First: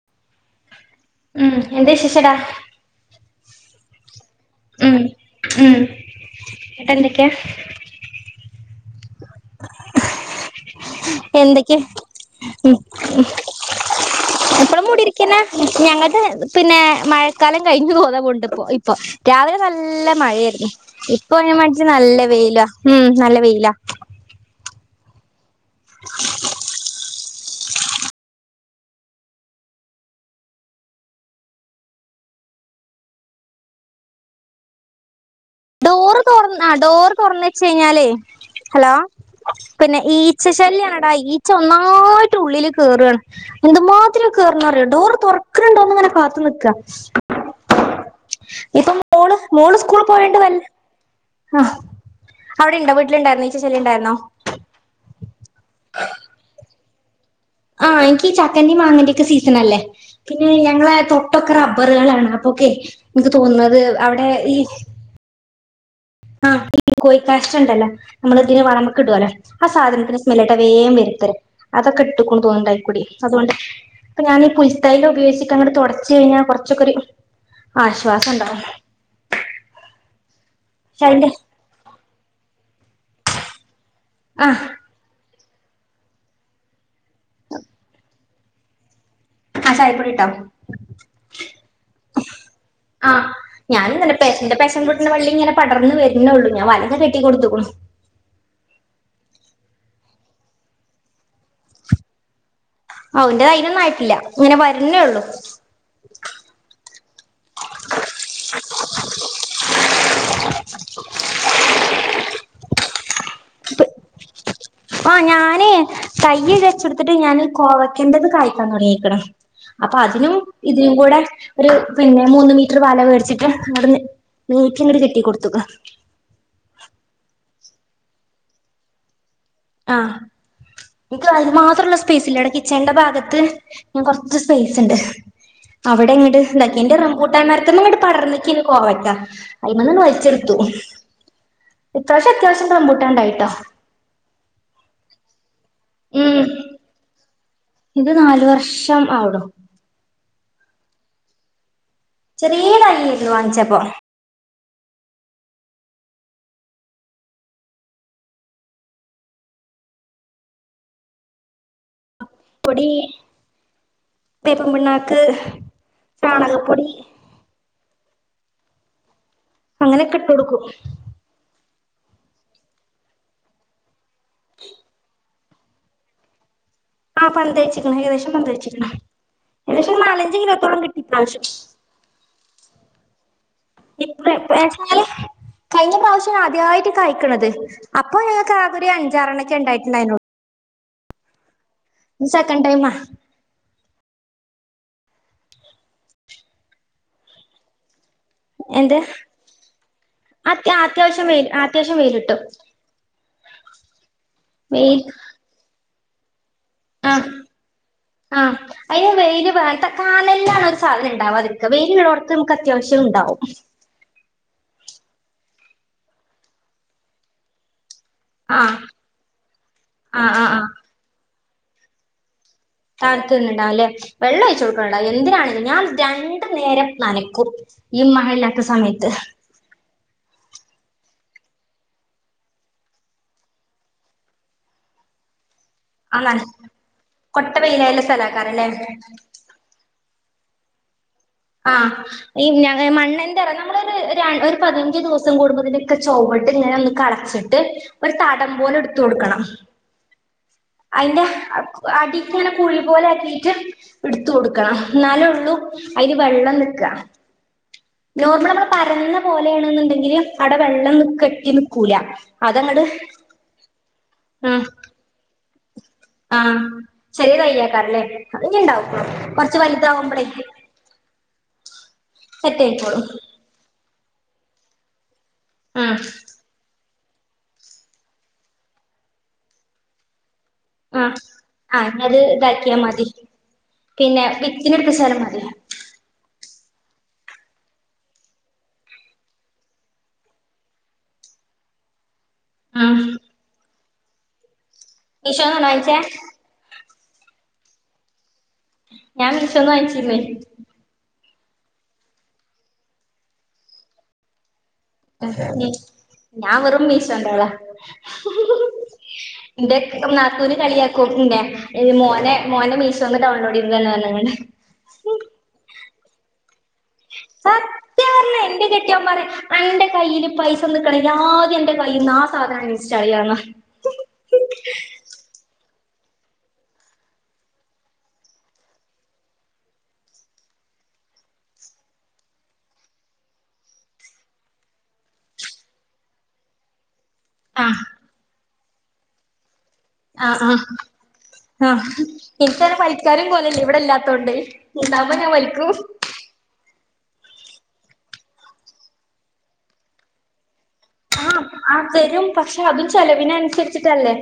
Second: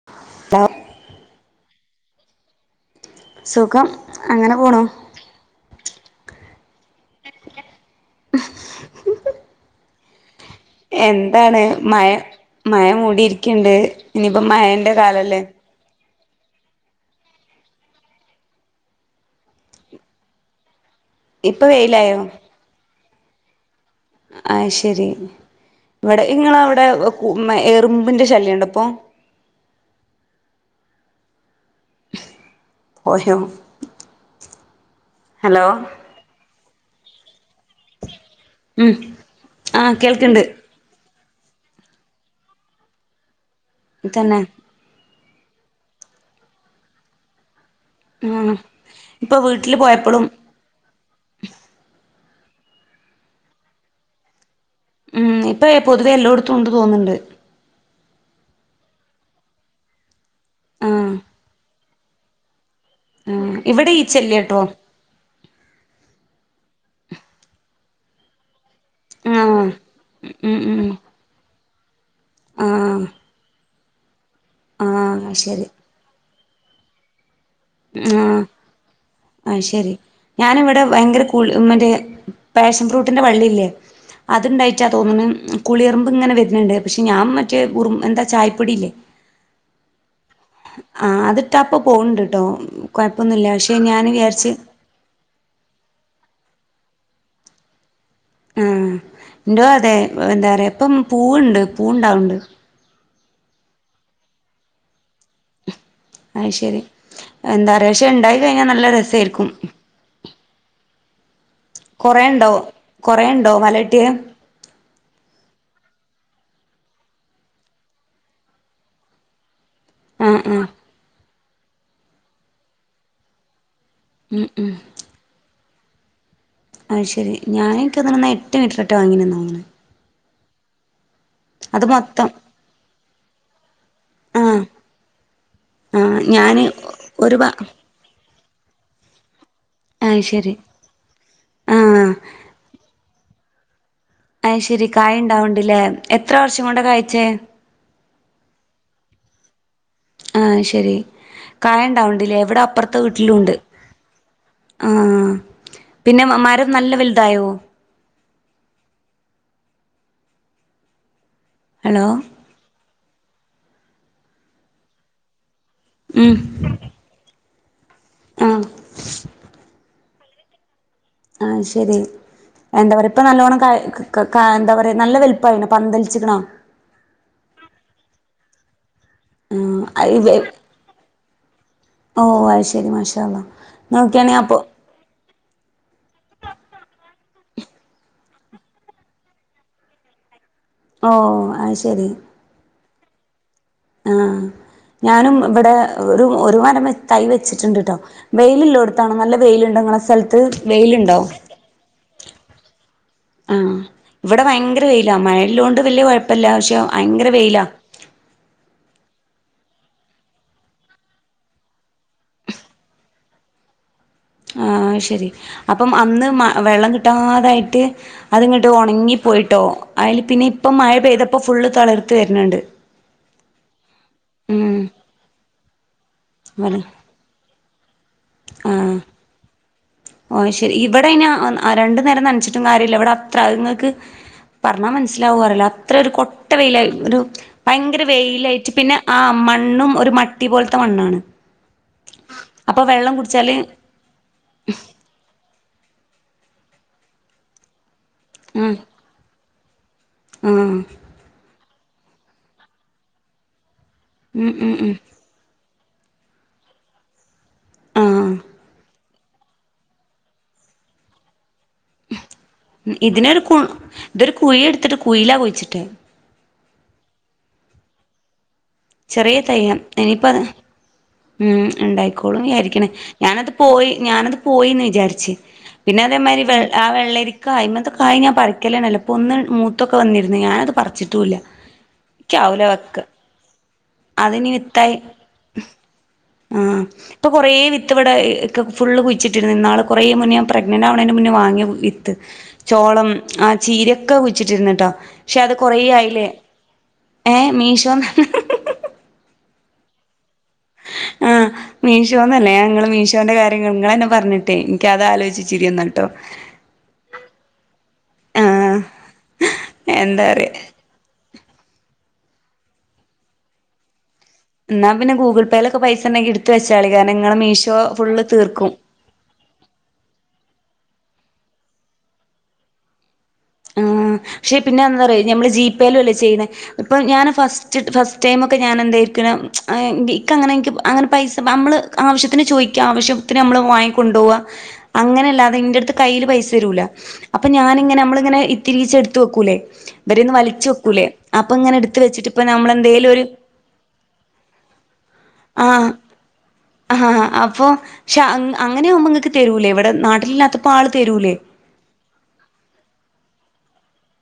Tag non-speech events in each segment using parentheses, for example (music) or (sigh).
(inaudible) ഉം എന്തെ വിശേഷടാ. സുഖം അങ്ങനെ പോണു. ഉം ഇന്നട്ട് എന്തെക്കെ എന്താണ് എന്തൊക്കെ മയാ മഴ മൂടിരിക്കിണ്ട് ഇനി ഇപ്പം മഴെന്റെ കാലല്ലെ. ഞങ്ങക്ക് പിന്നെ മഴക്കാലം കയിഞ്ഞു (unintelligible) ഇപ്പൊ രാവിലെ നല്ല മയേരുന്നു. ഇപ്പൊ അയ്നു മാണ്ടീട്ട് നല്ല വെയിലാ. ഉം നല്ല വെയിലാ. ആഹ് ശെരി. ഇവടെ ഇങ്ങളെ ഔടെ എറ്മ്പിൻ്റെ ശല്യം ഇണ്ടൊ ഇപ്പൊ പോയോ ഹലോ തൊറന്നാ ഡോറ് തൊറന്ന് വെച്ച് കയിഞ്ഞാലേ ഹലോ ഉം ആഹ് പിന്നെ കേൾക്ക്ണ്ട് ഈച്ചശല്യാണടാ ഈ ച്ചാ ഒന്നായിട്ട് ഉള്ളില് കേറാണ്. എന്തുമാത്ര തന്നെ കേറ്ണറ്യാെ. ഡോറ് തൊറ ക്ക്ണ്ടോന്ന്ങ്ങനെ കാത്ത് നിക്ക. ആഹ് ഇപ്പൊ മോള് വീട്ടില് മോള് സ്കൂള് പോയപ്പളും പോയണ്ട് വെ ആഹ് അവിടെ ഇണ്ടോ വീട്ടില് ഇണ്ടായിര്ന്നേ ഈച്ച ശല്യം ഇണ്ടായിര്ന്നൊ. ഉം ഇപ്പേ പൊതുവേ എല്ലോട്ത്തും ഇണ്ട് തോന്ന്ണ്ട്. ആഹ് എൻക്ക് ചക്കന്റിം മാങ്ങന്റിം ഒക്കെ സീസൺ അല്ലേ പിന്നെ ഞങ്ങളേ ആഹ് തൊട്ടൊക്കെ റ റുകളാണ് അപ്പൊക്കെ ഇൻക്ക് ആഹ് തോന്ന്ന്നത് ഇവിടെ അവ്ടെ ഈ ഈച്ചല്ല്യട്ടോ ആഹ് ഈ കോഴിക്കാഷ്ടം ഇണ്ടല്ലോ നമ്മള് ഇതിന് വള ഇടു അല്ലെ ആഹ് സാധനത്തിന് സ്മെല്ല് ഉം കേട്ട ഉം വേഗം (unintelligible) അതക്കെ എണ്ട് തോന്നുന്നുണ്ടായിക്കൂടി ആഹ് അതുകൊണ്ട് ഇ ഞാനി പുൽത്തൈല ആഹ് ശരി ഉപയോഗിച്ചിട്ടങ്ങനെ തൊട്ച്ച് കഴിഞ്ഞാ കൊർച്ചൊക്ക ഒര് ആഹ് ആയ് ശരി ഞാനിവിടെ പക്ഷെ ഭയങ്കര അതിന്റെ കൂ മറ്റേ പാഷൻ ഫ്രൂട്ടിന്റെ വള്ളില്ലേ ആഹ് അത്ണ്ടായി മറ്റാ തോന്നുന്ന് കുളിയർമ്പ് ഇങ്ങനെവെർന്ന്ണ്ട് പക്ഷെ ഞാൻ മറ്റേ ഉറു എന്താ ചായിപ്പൊടിയില്ലേ ആഹ് ചായിപ്പൊടിണ്ടോ? ആഹ് അതിട്ട അപ്പ പോണ് ണ്ട്ട്ടോ ആഹ് കൊഴപ്പൊന്നുല്ല പക്ഷെ ഞാനും ഞാൻ തന്നെ വിചാർച്ച് പേശന്റെ (unintelligible) വള്ളി ഇങ്ങെ പടർന്ന് ങ്ങന വളർന്ന് വരുന്നേള്ളൂ ഞാ വലക്കെ കെട്ടി കൊടുത്ത്ക്ക്കണു ഉം ഇന്റും അതെ എന്താ പറയാ ഇപ്പം പൂവുണ്ട് പൂവുണ്ടാവ്ണ്ട് അവന്റെ അയ്നൊന്നും ആയിട്ടില്ല ഇങ്ങനെ വരുന്നേ ഒള്ളൂ അയ് ശരി എന്താ പറ പക്ഷെ ഇണ്ടായി കഴിഞ്ഞാൽ നല്ല രസായിരിക്കും (inaudible) കൊറേണ്ടോ കൊറേണ്ടോ മലട്ടിയെ ആഹ് ഞാന് തയ്യ് വെച്ചെട്ത്തിട്ട് ഞാൻ കോവയ്ക്കേണ്ടത് കഴ്ക്കാൻ തുടങ്ങീക്ക്ണ് അപ്പൊ അതിനും ആഹ് ആഹ് ഇതിനും കൂടെ ഒരു പിന്നെ മൂന്ന് മീറ്റർ വല മേട്ച്ചിട്ട് അ (unintelligible) (unintelligible) കെട്ടി കൊട്ത്തക്ക അത് ശെരി ഞാനേക്കെങ്ങാൽ എട്ട് മീറ്ററ് എറ്റെ വാങ്ങിന്നാ തോന്നണേ ആഹ് ഇൻക്ക് അത് (unintelligible) സ്പേസ് ഇല്ല ഇടെ കിച്ചണ്ന്റെ ഭാഗത്ത് കൊർച്ച് ആഹ് സ്പേസ് ഇണ്ട്. അവിടെ ആഹ് ഞാന് ഇങ്ങോട്ട്ന്താക്കി എന്റെ ഒരു റംബൂട്ടാ ഭാ മാർത്മങ്ങട്ട് പടർന്നക്കേനു കോവക്ക അയ്മന്നങ്ങ് അയ് ശരി വൽച്ചെട്ത്തു ആഹ് ഇത്രാശ്യം അത്യാവശ്യ റംപുട്ടാണ്ടായിട്ടോ അയ് ശരി കായ് ഇണ്ടാവ്ണ്ട്ല്ലേ എത്ര ഉം വർഷം കൊണ്ട കാഴ്ച്ചേ ഇത് നാാല് വർഷം ആവ്ണു ആഹ് ശരി കായണ്ടാവ്ണ്ടില്ലേ ഇവിടെ ചെറിയ അപ്പർത്തെ തയ്യായിരുന്നു വീട്ടിലുണ്ടാവ്ണ്ട് വാങ്ങിച്ചപ്പോ ആഹ് പിന്നെ മരം നല്ല വെൽതായോ? ഹലോ പൊടി വേപ്പിൻ പിണ്ണാക്ക് ഉം ചാണകപ്പൊടി ആഹ് അങ്ങനൊക്കെ ഇട്ട് കൊട്ക്കും ആയ് ശരി എന്താ പറയാ ഇപ്പ നല്ലോണം കായ എന്താ പറയാ നല്ല വൽപ്പായിണോ പന്തലിച്ചിക്ക്ണോ? ആഹ് പന്തലിച്ചിക്ക്ണ് ഏകദേശം പന്തലിച്ചിക്ക്ണ് ആഹ് ഏകദേശം നാലഞ്ച് അയ് കിലോത്തോളം കിട്ടി ഇപ്രാവശ്യം ഓഹ് അത് ശെരി മാഷാഅല്ലാ നോക്കിയാണി അപ്പൊ ഇപ്രാവശ്യം കഴിഞ്ഞ പ്രാവശ്യം ആദ്യായിട്ട് കാഴ്ക്ക്ണത് അപ്പൊ ഞങ്ങക്ക് ആകെ ഒരു അഞ്ചാറണൊക്കെ ഇണ്ടായിട്ടുണ്ടായിരുന്നള്ളു ഓഹ് അത് ശെരി (unintelligible) സെക്കൻ ടൈമ ആഹ് ഞാനും ഇബടെ ഒരു ഒരു മരം തൈ വെച്ചിട്ടുണ്ട്ട്ടോ വെയില് എന്ത് ഇല്ലോട്ത്താണ് നല്ല വെയ്ലുണ്ടോ ഇങ്ങളെസ്ഥൽത്ത് അത്യ വെയ്ല്ണ്ടോ? അത്യാവശ്യം വെയിൽ അത്യാവശ്യം വെയ്ല്ണ്ട് ആഹ് ഇവടെ ഭയങ്കര വെയിൽ വെയ്ലാ മഴയില്ലോണ്ട് വലിയ കൊഴ്പ്പല്ല പക്ഷെ ഭയങ്കര വെയ്ലാ ആഹ് അയ്ൽ വെയ്ല് വേ കാലയ്ല്ലാണത് സാധനം ഇണ്ടാവാതിരിക്ക വെയിലുള്ളോട്ത്ത് നമുക്ക് അത്യാവശ്യം ഉണ്ടാവും ആ ശരി അപ്പം അന്ന് വെള്ളം കിട്ടാതായിട്ട് അത്ങ്ങോട്ട് ആഹ് ഉണങ്ങി പോയിട്ടോ അതിൽ ആഹ് ആഹ് പിന്നെ ആഹ് ഇപ്പം മഴ പെയ്തപ്പോൾ ഫുള്ള് തളർത്ത് വരുന്നുണ്ട് കാലത്ത്ു നിന്നണ്ടാവും അല്ലെ വെള്ള ഒഴിച്ചു ഉം കൊടുക്കാനുണ്ടാവും എന്തിനാണെങ്കിലും ഞാൻ രണ്ടു വല നേരം നനക്കും ഈ മഴ ഇല്ലാത്ത ആഹ് സമയത്ത് ഓ ശെരി ഇവിടെ രണ്ടു നേരം നനച്ചിട്ടും കാര്യല്ല ഇവിടെ അത്ര അങ്ങൾക്ക് പറഞ്ഞാൽ മനസ്സിലാവോ അറില്ല അത്ര ഒരു ആ നന കൊട്ട വെയിലായി ഒരു കൊട്ട വെയിലായുള്ള ഭയങ്കര സ്ഥലാക്കാരല്ലേ വെയിലായിട്ട് പിന്നെ ആ മണ്ണും ഒരു അട്ടി പോലത്തെ മണ്ണാണ്. ആഹ അപ്പൊ വെള്ളം മണ്ണ് എന്താ കുടിച്ചാല് നമ്മള ഒരു പതിനഞ്ച് ദിവസം കൂടുമ്പോതിനൊക്കെ ചവ്ട് ഇങ്ങനെ ഒന്ന് കളച്ചിട്ട് ഒരു തടം പോലെ എടു കോടുക്കണം ആ അതിന്റെ അടിക്ക് ഇങ്ങനെ കുഴി പോലെ ആക്കിയിട്ട് ഇട്ത്ത് ഉം ഉം കൊടുക്കണം ഉം എന്നാല ഉള്ളൂ അയിൽ വെള്ളം നിൽക്ക ആഹ് നോർമൽ നമ്മള് പരന്ന പോലെയാണെന്നുണ്ടെങ്കിൽ അവിടെ വെള്ളം കെട്ടി നിക്കൂല അതങ്ങട് ഇതിനൊരു കുഴി ഉം എടുത്തിട്ട് കുഴയിലാ കുഴിച്ചിട്ടത്. ആഹ് ചെറിയ തയ്യാക്കാരലെ അത് ഇഞ് ഇണ്ടാവും ചെറിയ കൊറച്ച് തൈയാ വലുതാവുമ്പളേ ഇനിയിപ്പം മ്മ് ഉണ്ടായിക്കോളും സെറ്റ് വിചാരിക്കണേ ആയിക്കോളും ഞാനത് പോയി ൻ വിചാരിച്ച് ആഹ് പിന്നെ അതേമാരി ആ വെള്ളരിക്കായ്മത്തെ കായ് ഞാൻ പറിക്കലന്നെല്ല ഇപ്പൊ ഒന്ന് മൂത്തൊക്കെ വന്നിരുന്നു ഞാനത് ആഹ് പറിച്ചിട്ടുല്ല ആഹ് ഇനി അത് എനിക്ക്ആവൂല ഇതാക്കിയാ മതി പിന്നെ അതിനി വിത്തിന് വിത്തായി എടുപ്പിച്ചാലും മതി ആമ് ഇപ്പൊ കുറേ വിത്ത്വിടെ ഫുള് കുഴിച്ചിട്ടിരുന്നു ഇന്നാള് കുറേ മുന്നേ പ്രെഗ്നന്റ് ആവണന് മുന്നേ വാങ്ങി ആഹ് ചോളം ആ ചീരൊക്കെ കുഴിച്ചിട്ടിരുന്നിട്ടാ പക്ഷെ അത് മീഷോന്നാണോ കൊറേ വാങ്ങിച്ചേ ആയില്ലേ ഏ മീഷോ ന്നാണ് ഞാൻ മീഷോ ന്ന് വാങ്ങിച്ചിരുന്നു. ആഹ മീശോന്നല്ലേ ഞങ്ങള് മീശോന്റെ കാര്യങ്ങ നിങ്ങ എന്നെ പറഞ്ഞിട്ട് (unintelligible) (unintelligible) ഞാൻ വെറും മീഷോ ന്റെ ആളാ ആഹ് (inaudible) ഇന്റൊക്കെ എന്താ പറയാ നാത്തൂന്റെ കല്യാ കുമ്പോ മോനെ മോനെ മീസോ ന്ന് ഡൗൺലോഡ് ചെയ്തന്ന് പറഞ്ഞണ്ട് എന്നാ പിന്നെ ഗൂഗിൾ പേ ലൊക്കെ പൈസ ഉണ്ടെങ്കി എടുത്ത വെച്ചാള കാരണം നിങ്ങങ്ങള് മീഷോ ഫുള് തീർക്കും പറ അന്റെ കയ്യിയില് പൈസ നൽക്കണങ്കിൽ ആദ്യം അൻന്റെ കയ്ൽ നിന്ന് ആ സാധനം അണിസ്റ്റാൾ ചെയണന്ന ആ പക്ഷേ പിന്നെ എന്താ പറയാ ഞമ്മൾ ജീപേലും അല്ലേ ചെയ്യണ ഇപ്പം ഞാൻ ഫസ്റ്റ് ഫസ്റ്റ് ടൈമൊക്കെ ഞാൻ എന്തായിരിക്കണം ഇൻക്ക അങ്ങനെനിക്ക് അങ്ങനെ പൈസ നമ്മള് ആവശ്യത്തിന് ചോദിക്കുക ആവശ്യത്തിന് നമ്മൾ വാങ്ങിക്കൊണ്ടു പോവാ അങ്ങനെയല്ലാതെ ഇന്റെ അടുത്ത് കയ്യിയില് പൈസ തരൂല അപ്പൊ ആഹ് ഞാനിങ്ങനെ നമ്മളിങ്ങനെ ഇത്തിരീച്ച എടുത്ത് വെക്കൂല്ലേ ആഹ ആ ആഹ് വെച്ചിട്ട് ഇപ്പ എനിക്കനെ നമ്മളെന്തേലും ഒരു പരിക്കാരം പോലല്ലേ ഇവിടെ ഇല്ലാത്തോണ്ട് ഉണ്ടാവുമ്പോ ഞാൻ വലിക്കും ആ അപ്പോ അങ്ങനെ ആകുമ്പോങ്ങൾക്ക് തരൂലേ ഇവിടെ നാട്ടിലില്ലാത്തപ്പോൾ ആൾ തരൂലേ ആഹ് ആ തരും പക്ഷെ അതും ചെലവിന അനുസരിച്ചിട്ടല്ലേ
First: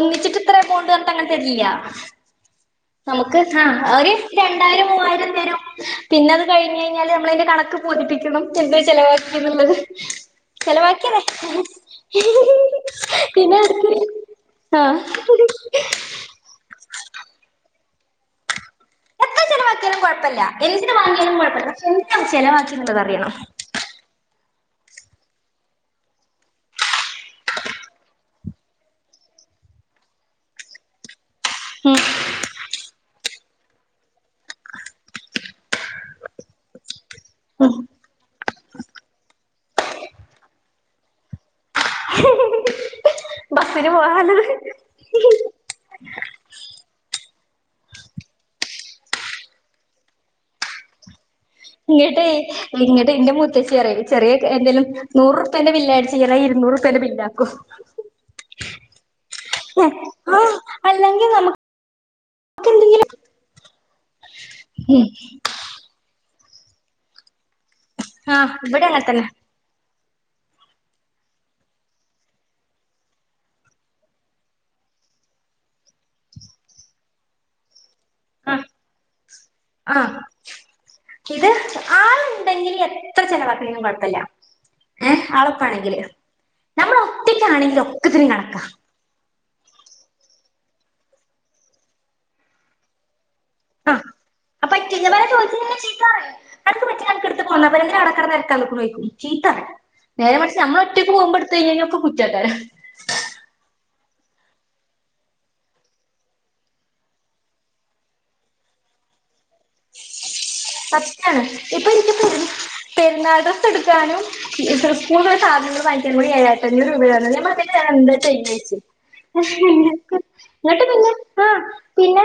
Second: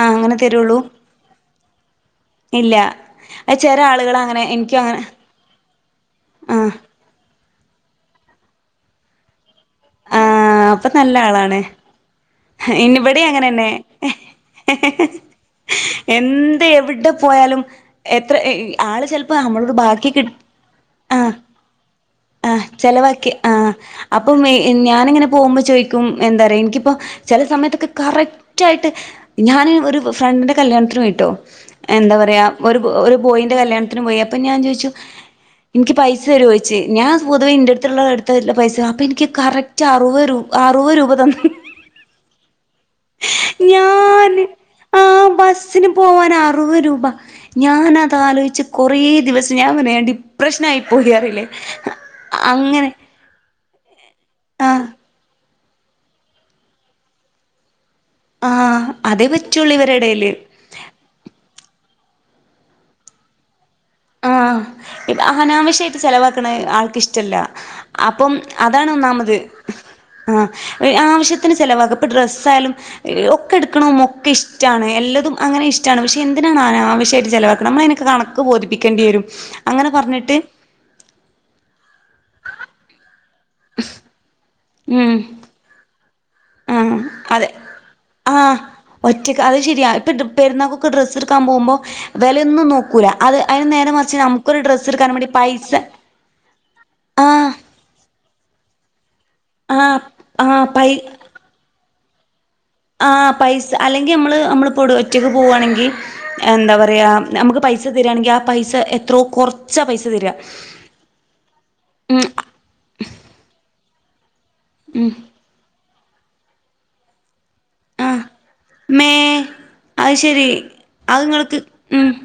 ആഹ് അങ്ങനെ ഇത്ര തരുള്ളൂ എമൗണ്ട് അങ്ങെ തരില്ല ഇല്ല നമുക്ക് അത് ആഹ ചെല അവര് ആളുകളങ്ങനെ എനിക്കും രണ്ടായിരം അങ്ങനെ മൂവായിരം തരും പിന്നെത് ആഹ് കഴിഞ് ഞ്ഞല് നമ്മളെതിന്റെ കണക്ക് ബോധിപ്പിക്കണം എന്ത ചെലവാക്കി എന്നുള്ളത് ആഹ് അപ്പൊ നല്ല ചെലവാക്കിയതെ ആളാണ് ഇനിവിടെ പിന്നെ അങ്ങനെന്നെ അടുത്ത് ആഹ് എന്ത് എവിടെ പോയാലും എത്ര ഹെ ആള് ചെ ലപ്പ എത്ര നമ്മളൊട് ചെലവാക്കിയാലും ബാക്കി കി കുഴപ്പല്ല എന്തിന് ആ വാങ്ങിയാലും (unintelligible) ആ എന്നുള്ളത് ചെലവാക്കി അറിയണം ആ അപ്പം ഏ ഞാന ഇങ്ങനെ പോവുമ്പോ ചോയ്ക്കും എന്താ പറയാ എനിക്കിപ്പോ ചെല സമയത്തൊക്കെ കറക്റ്റ് ആയിട്ട് ഞാന് ഒരു ഫ്രണ്ടിന്റെ കല്യാണത്തിന് പോയിട്ടോ ഹെ ഉം എന്താ പറയാ ഒരു ഒരു ബോയിൻന്റെ കല്യാണത്തിന് പോയി അപ്പം ഞാൻ ചോയിച്ചു നിക്ക് പൈസ തരോചോയിച്ച് ഞാൻ പൊതുവെ ഉം ഇന്റെറ അടുത്തുള്ള അടുത്തള്ള പൈസ അപ്പൊ എനിക്ക് കറക്റ്റ് അറുപത് രൂ അറുപത് രൂപ തന്നു ബസ്സിന് ഞാൻ പോകാനുള്ളത് ആ ബസ് സിന് പോവാൻ അറുപത് രൂപ ഞാനത് ആലോച്ച് കൊറെ ദിവസം ഞാൻ പറഞ്ഞീലെ ഞാൻ ഡിപ്രഷനായി പോയി അറില്ലേ ഇങ്ങിട്ട് ഇങ്ങട്ട് ഇന്റെ മൂത്തച്ചി പറിം ചെറിയ ആഹ് എന്തെലും നൂറുറുപ്പേന്റെ ബില്ലല്യിടിച്ചു ചേറ ഇരുന്നൂറുപ്പേന്റെ ബില്ല ആാക്കും ആഹ് അതേ പറ്റുള്ളൂ ഇവരെടേല് ആ അല്ലെങ്കിൽ നമക്ക് എന്തെങ്കിലും ആ ഇപ്പെ അനാവശ്യമായിട്ട് ചെലവാക്കണ ആൾക് ഇഷ്ടല്ല അപ്പം ആ ഇവിടെ അതാണ് അങ്ങനെ തന്നെ ഒന്നാമത് ആ ആവശ്യത്തിന് ചെലവ ഇപ്പ ഡ്രസ്സ ആായാലും ഒക്കെ എടുക്കണതും ഒക്കെ ഇഷ്ടമാണ് ഏല്ലതും അങ്ങനെ ഇഷ്ടണ് പക്ഷെ എന്തിനാണ് ആനആാവശ്യമായിട്ട് ചെലവാക്കണ് നമ്മള അയിനൊക്കെ കണ ക്ക് ആ ബോധിപ്പിക്കേണ്ടി വരും അങ്ങനെ ആ പറഞ്ഞിട്ട് ഇത് ആളുണ്ടെങ്കില് എത്ര ചെലവാക്ക്‌നീനും കൊഴപ്പല ഉം മ് അളപ്പാണെങ്കില് ആ അതെ ആഹ കണക്കാ ഒറ്റക്ക് അഹ് ശരിയാ ഇപ്പം പെരുന്നൾക്കെക്കെ ഡ്രസ് എടുക്കാൻ പോകുമ്പോൾ വെലെന്നും നോക്ക ക്കുല അത് അയിന് നേരെ ആ മറിച്ച് നമുക്കൊരു അപ്പൊ ഡ്രസ്സ് എടുക്കാൻ ഇവരെ വേണ്ടി പൈസ ചോദിച്ചന്നെ ആ യെന്തിനാ അവടക്കെടന്ന് തെരക്കൻ നിക്കുന്നു ചോയ്ക്കും ചീത്തറിം ആഹ് നേരെ മറിച് ആഹ് നമ്മൾ പൈ ഒറ്റക്ക് പോവുമ്പോ ഏ ട്തയിന്ന ഒക്കെ കുറ്റാക്കാരം ആ പൈസ അല്ലെങ്കിൽ നമ്മള് നമ്മൾ ഒടു ഒറ്റയ്ക്ക് പോവണെങ്കി എന്താ പറയാ നമുക്ക് പൈസ തരിയാണെങ്കിൽ ആ പൈസ എത്രോ കുറച്ചാ പൈസ തരി സത്യണ് ഇപ്പൊ നിക്ക് പെരു പെരുന്നാൾഡ്രസ് എടുക്കാനുംഇഡ്രസ്സ് കോഡ് സാധങ്ങൾ വാങ്ങിക്കാന്നും കൂടി ഏഴായിരഞ്ഞൂർ രൂപയാണ് നമ്മളൊക്കെ ത് ഞാൻ എന്താ ആഹ് ചെയ്യച്ചു മേ അത് ശരി എന്നട്ട് പിന്നെ അത് ആ നിങ്ങൾക്ക് ഉം പിന്നെ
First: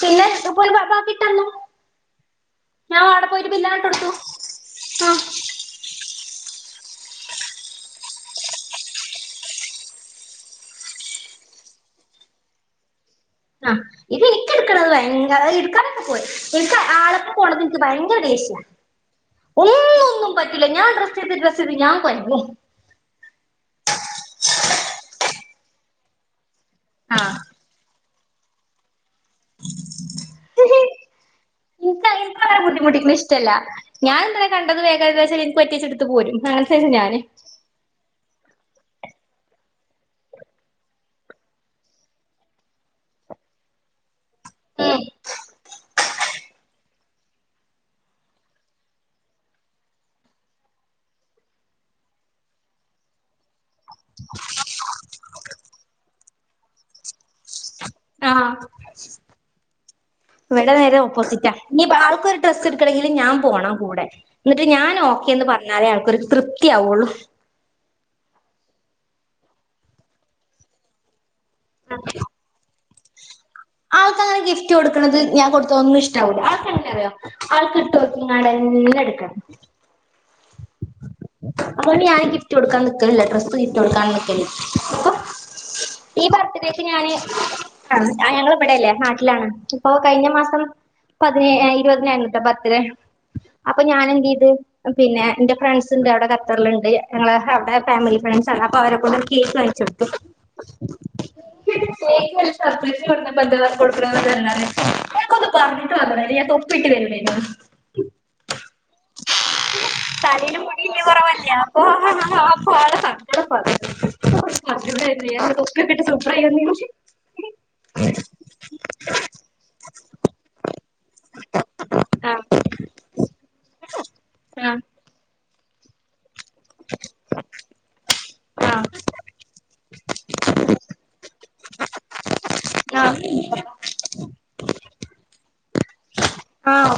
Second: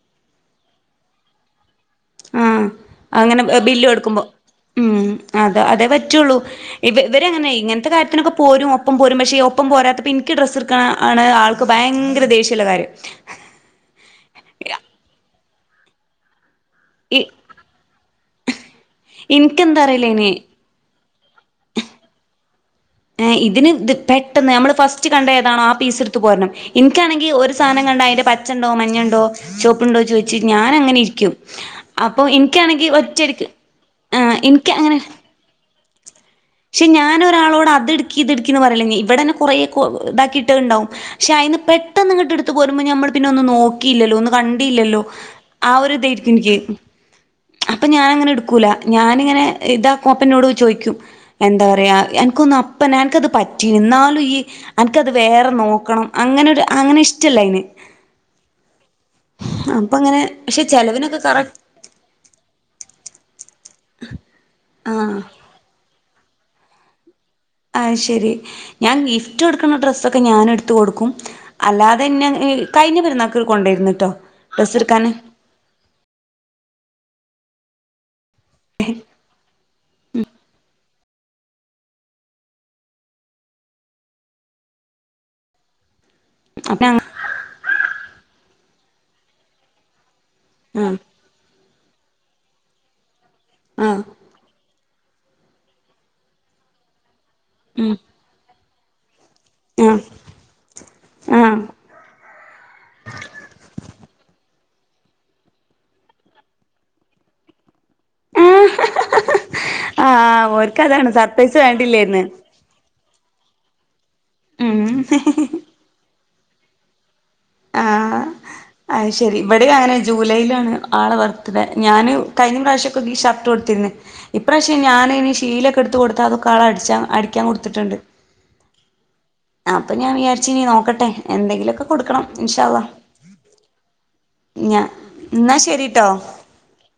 പിന്നെ ഇപ്പ ഓല് ബാക്കിട്ടന്നു ആഹ് അങ്ങനെ ബില്ല് എടുക്കുമ്പോ ആഹ അത അതെ പറ്റോള്ളൂ ഇവ ഇവരെങ്ങനെ ഇങ്ങത്തെ കാര്യത്തിനൊക്കെ പോരും ഒപ്പം പോരും പക്ഷെ ഒപ്പം പോരാത്തപ്പ നിക്ക് ഡ്രസ്സ് ക്ക ആണ് ആൾക്ക് ഭയങ്കര ദേഷ്യള്ള കാര്യം ആ ഇത് എനിക്ക എടുക്കണത് ഭയങ്കര എടുക്കാനൊക്കെ പോയി ഓല്ക് ആപ്പ പോവനഥ്‌ ക്ക് ഭയങ്കര ദേഷ്യ ഇക്ക് എന്താ അറിയിലേ അയിന് ക്കുല ഞാൻ ഡ്രസ് ചെയ്ത് ഡ്രസ് ചെയ്ത് ഞാൻ കൊയങ്ങി ഏ ഇതിന് ത് പെട്ടെന്ന് നമ്മൾ ഫസ്റ്റ് കണ്ട ഏതാണോ ആ പീസ് എടുത്ത് പോരണം എനിക്കാണെങ്കിൽ ആ ഒരു സാധനം കണ്ട അയിന്റെ പച്ച ഉണ്ടോ മഞ്ഞണ്ടോ ചോപ്പ്ണ്ടോ ചോദിച്ചി ഞാന എനിക്ക് അങ്ങനെ ഇരിക്കും എനിക്ക് അപ്പൊ അങ്ങനെ ഇക്കാണെങ്കി ബുദ്ധിമുട്ടിക്കണ ഒറ്റടിക്ക് ഇഷ്ടല്ല ഞാൻ ആഹ് ഇന്നലെ ഇൻക്ക് കണ്ടത് അങ്ങനെ വേഗം ഏകദേശം എനിക്ക് പറ്റിയെച്ചെടുത്ത് പോരും അങ്ങനത്തെ ക്ഷെ ഞാന് ഞാനൊരാളോട് അ ത്ട്ക്കി ഇത്ട്ക്കിന്ന് പറേല്ല ഇവിടെന്നെ കുറെ ഇതാക്കിട്ടെണ്ടാവും ക്ഷെ അയിന്ന് പെട്ടെന്ന് കിട്ട് എടുത്ത് പോരുമ്പോ ഞമ്മൾ പിന്നെ ഒന്നും നോക്കില്ലോ ഒന്ന് കണ്ടില്ലല്ലോ ആഹ് ഒരു ഇതായിരിക്കും ഇൻക്ക് അപ്പൊ ഞാൻ അങ്ങനെ ഇട്ക്കൂല ഞാനിങ്ങനെ ഇതാക്കൂ അപ്പ ഇന്നോട് ചോയിക്കും എന്താ പറയാ എനിക്കൊന്ന് അപ്പന്നെ അനക്കത് പറ്റി എന്നാലും ഈ അനക്കത് വേറെ നോക്കണം അങ്ങനൊരു അങ്ങനെ ഇഷ്ടല്ല അയ്ന് ആഹ് അപ്പങ്ങനെ പക്ഷെ ഇവിടെ നേരെ ചെലവിനൊ ഓപ്പോസിറ്റാ കറക് ഇനി പ്പോ ആൾക്കൊരു ഡ്രസ്സ് ഇട്ക്കണങ്കില് ഞാൻ പോണം കൂടെ എന്നിട്ട് ഞാൻ ആഹ് ഓക്കെന്ന് പറ എന്നാലേ ആൾക്കൊരു തൃപ്തിയാവയുള്ളു ആത്ശരി ഞാൻ ഗിഫ്റ്റ് കൊടുക്കണ ഡ്രസ്സൊക്കെ ഞാൻ എടുത്ത് കൊടുക്കും അല്ലാതെന്നെ ങ് കഴിഞ്ഞ പെരുന്ന അവൾക്കങ്ങനെ ഗിഫ്റ്റ് കൊടുക്ക്ണത് ഞാ കൊടുക്ക്ണ ഇഷ് ആക്ക എങ്ങനറിയോ ആൾക്ക് ഇട്ടോക്കിങ്ങാടെ എല്ലാം എട്ക്കണം മ് അതോണ്ട് ഞാന് ഗിഫ്റ്റ് കൊടുക്കാൻ നിക്കലില്ല ഡ്രസ്സ് ഗിഫ്റ്റ് കൊടുക്കാൻ നക്കലില്ല ഇപ്പൊ ഈ അപ്പ ബർത്ത്ഡേക്ക് ഞാന് ഞങ്ങ ഇവിടെല്ലേ നാട്ടിലാണ് അപ്പൊ കഴിഞ്ഞ മാസം ഉം പതിനേഴായിര ഇരുപതിനായിരുന്ന് പത്തില് അപ്പൊ ആഹ് ഞാൻ എന്തെയ്ത് പിന്നെ ഇന്റെ ഫ്രണ്ട്സ്ണ്ട് അവിടെ ഖത്തർല്ണ്ട് ഞങ്ങളെ അവിടെ ഉം ഫാമിലി ഫ്രണ്ട്സ് ആഹ് അപ്പൊവരെ കൊണ്ട് ഒരു കേക്ക് ആഹ് വാങ്ങിച്ചൊടുത്തു (inaudible) ആഹ് കേക്ക് സർപ്രൈസ് (unintelligible) ഓൽക്കൊന്ന് പറഞ്ഞിട്ട് വന്നൂടെ ഞ തൊ (unintelligible) ആഹ് തലേല് മുടി ഓര്ക്കതാണ് കൊറവല്ലേ സർപ്രൈസ് വേണ്ടില്ലേര്ന്ന് അപ്പൊ ഓളെ സങ്കടം പറയെന്റെടുത്ത് ഉം പറ ഗക്കിട്ട് സൂപ്പറായി വന്നീനു അത്ശെരി ഇവിടെയും അങ്ങനെ ജൂലൈലാണ് ആളെ ബർത്ത്ഡേ ഞാന് കഴിഞ്ഞ പ്രാവശ്യം ഷർട്ട് കൊടുത്തിര്ന്ന് ആ ഇപ്രാവശ്യം ഞാനയിന് ശീല ക്കെട്ത്ത് കൊടുത്ത അത് ആളടിച്ചാ അടിക്കാൻ കൊടുത്തിട്ട്ണ്ട് ആഹ് അപ്പൊ ഞാൻ വിചാരിച്ചിനീ നോക്കട്ടെ എന്തെങ്കിലൊക്കെ കൊടുക്കണം ഇൻഷാ അള്ളാ ഞാ ഇന്നാ ശരിട്ടോ. ആഹ്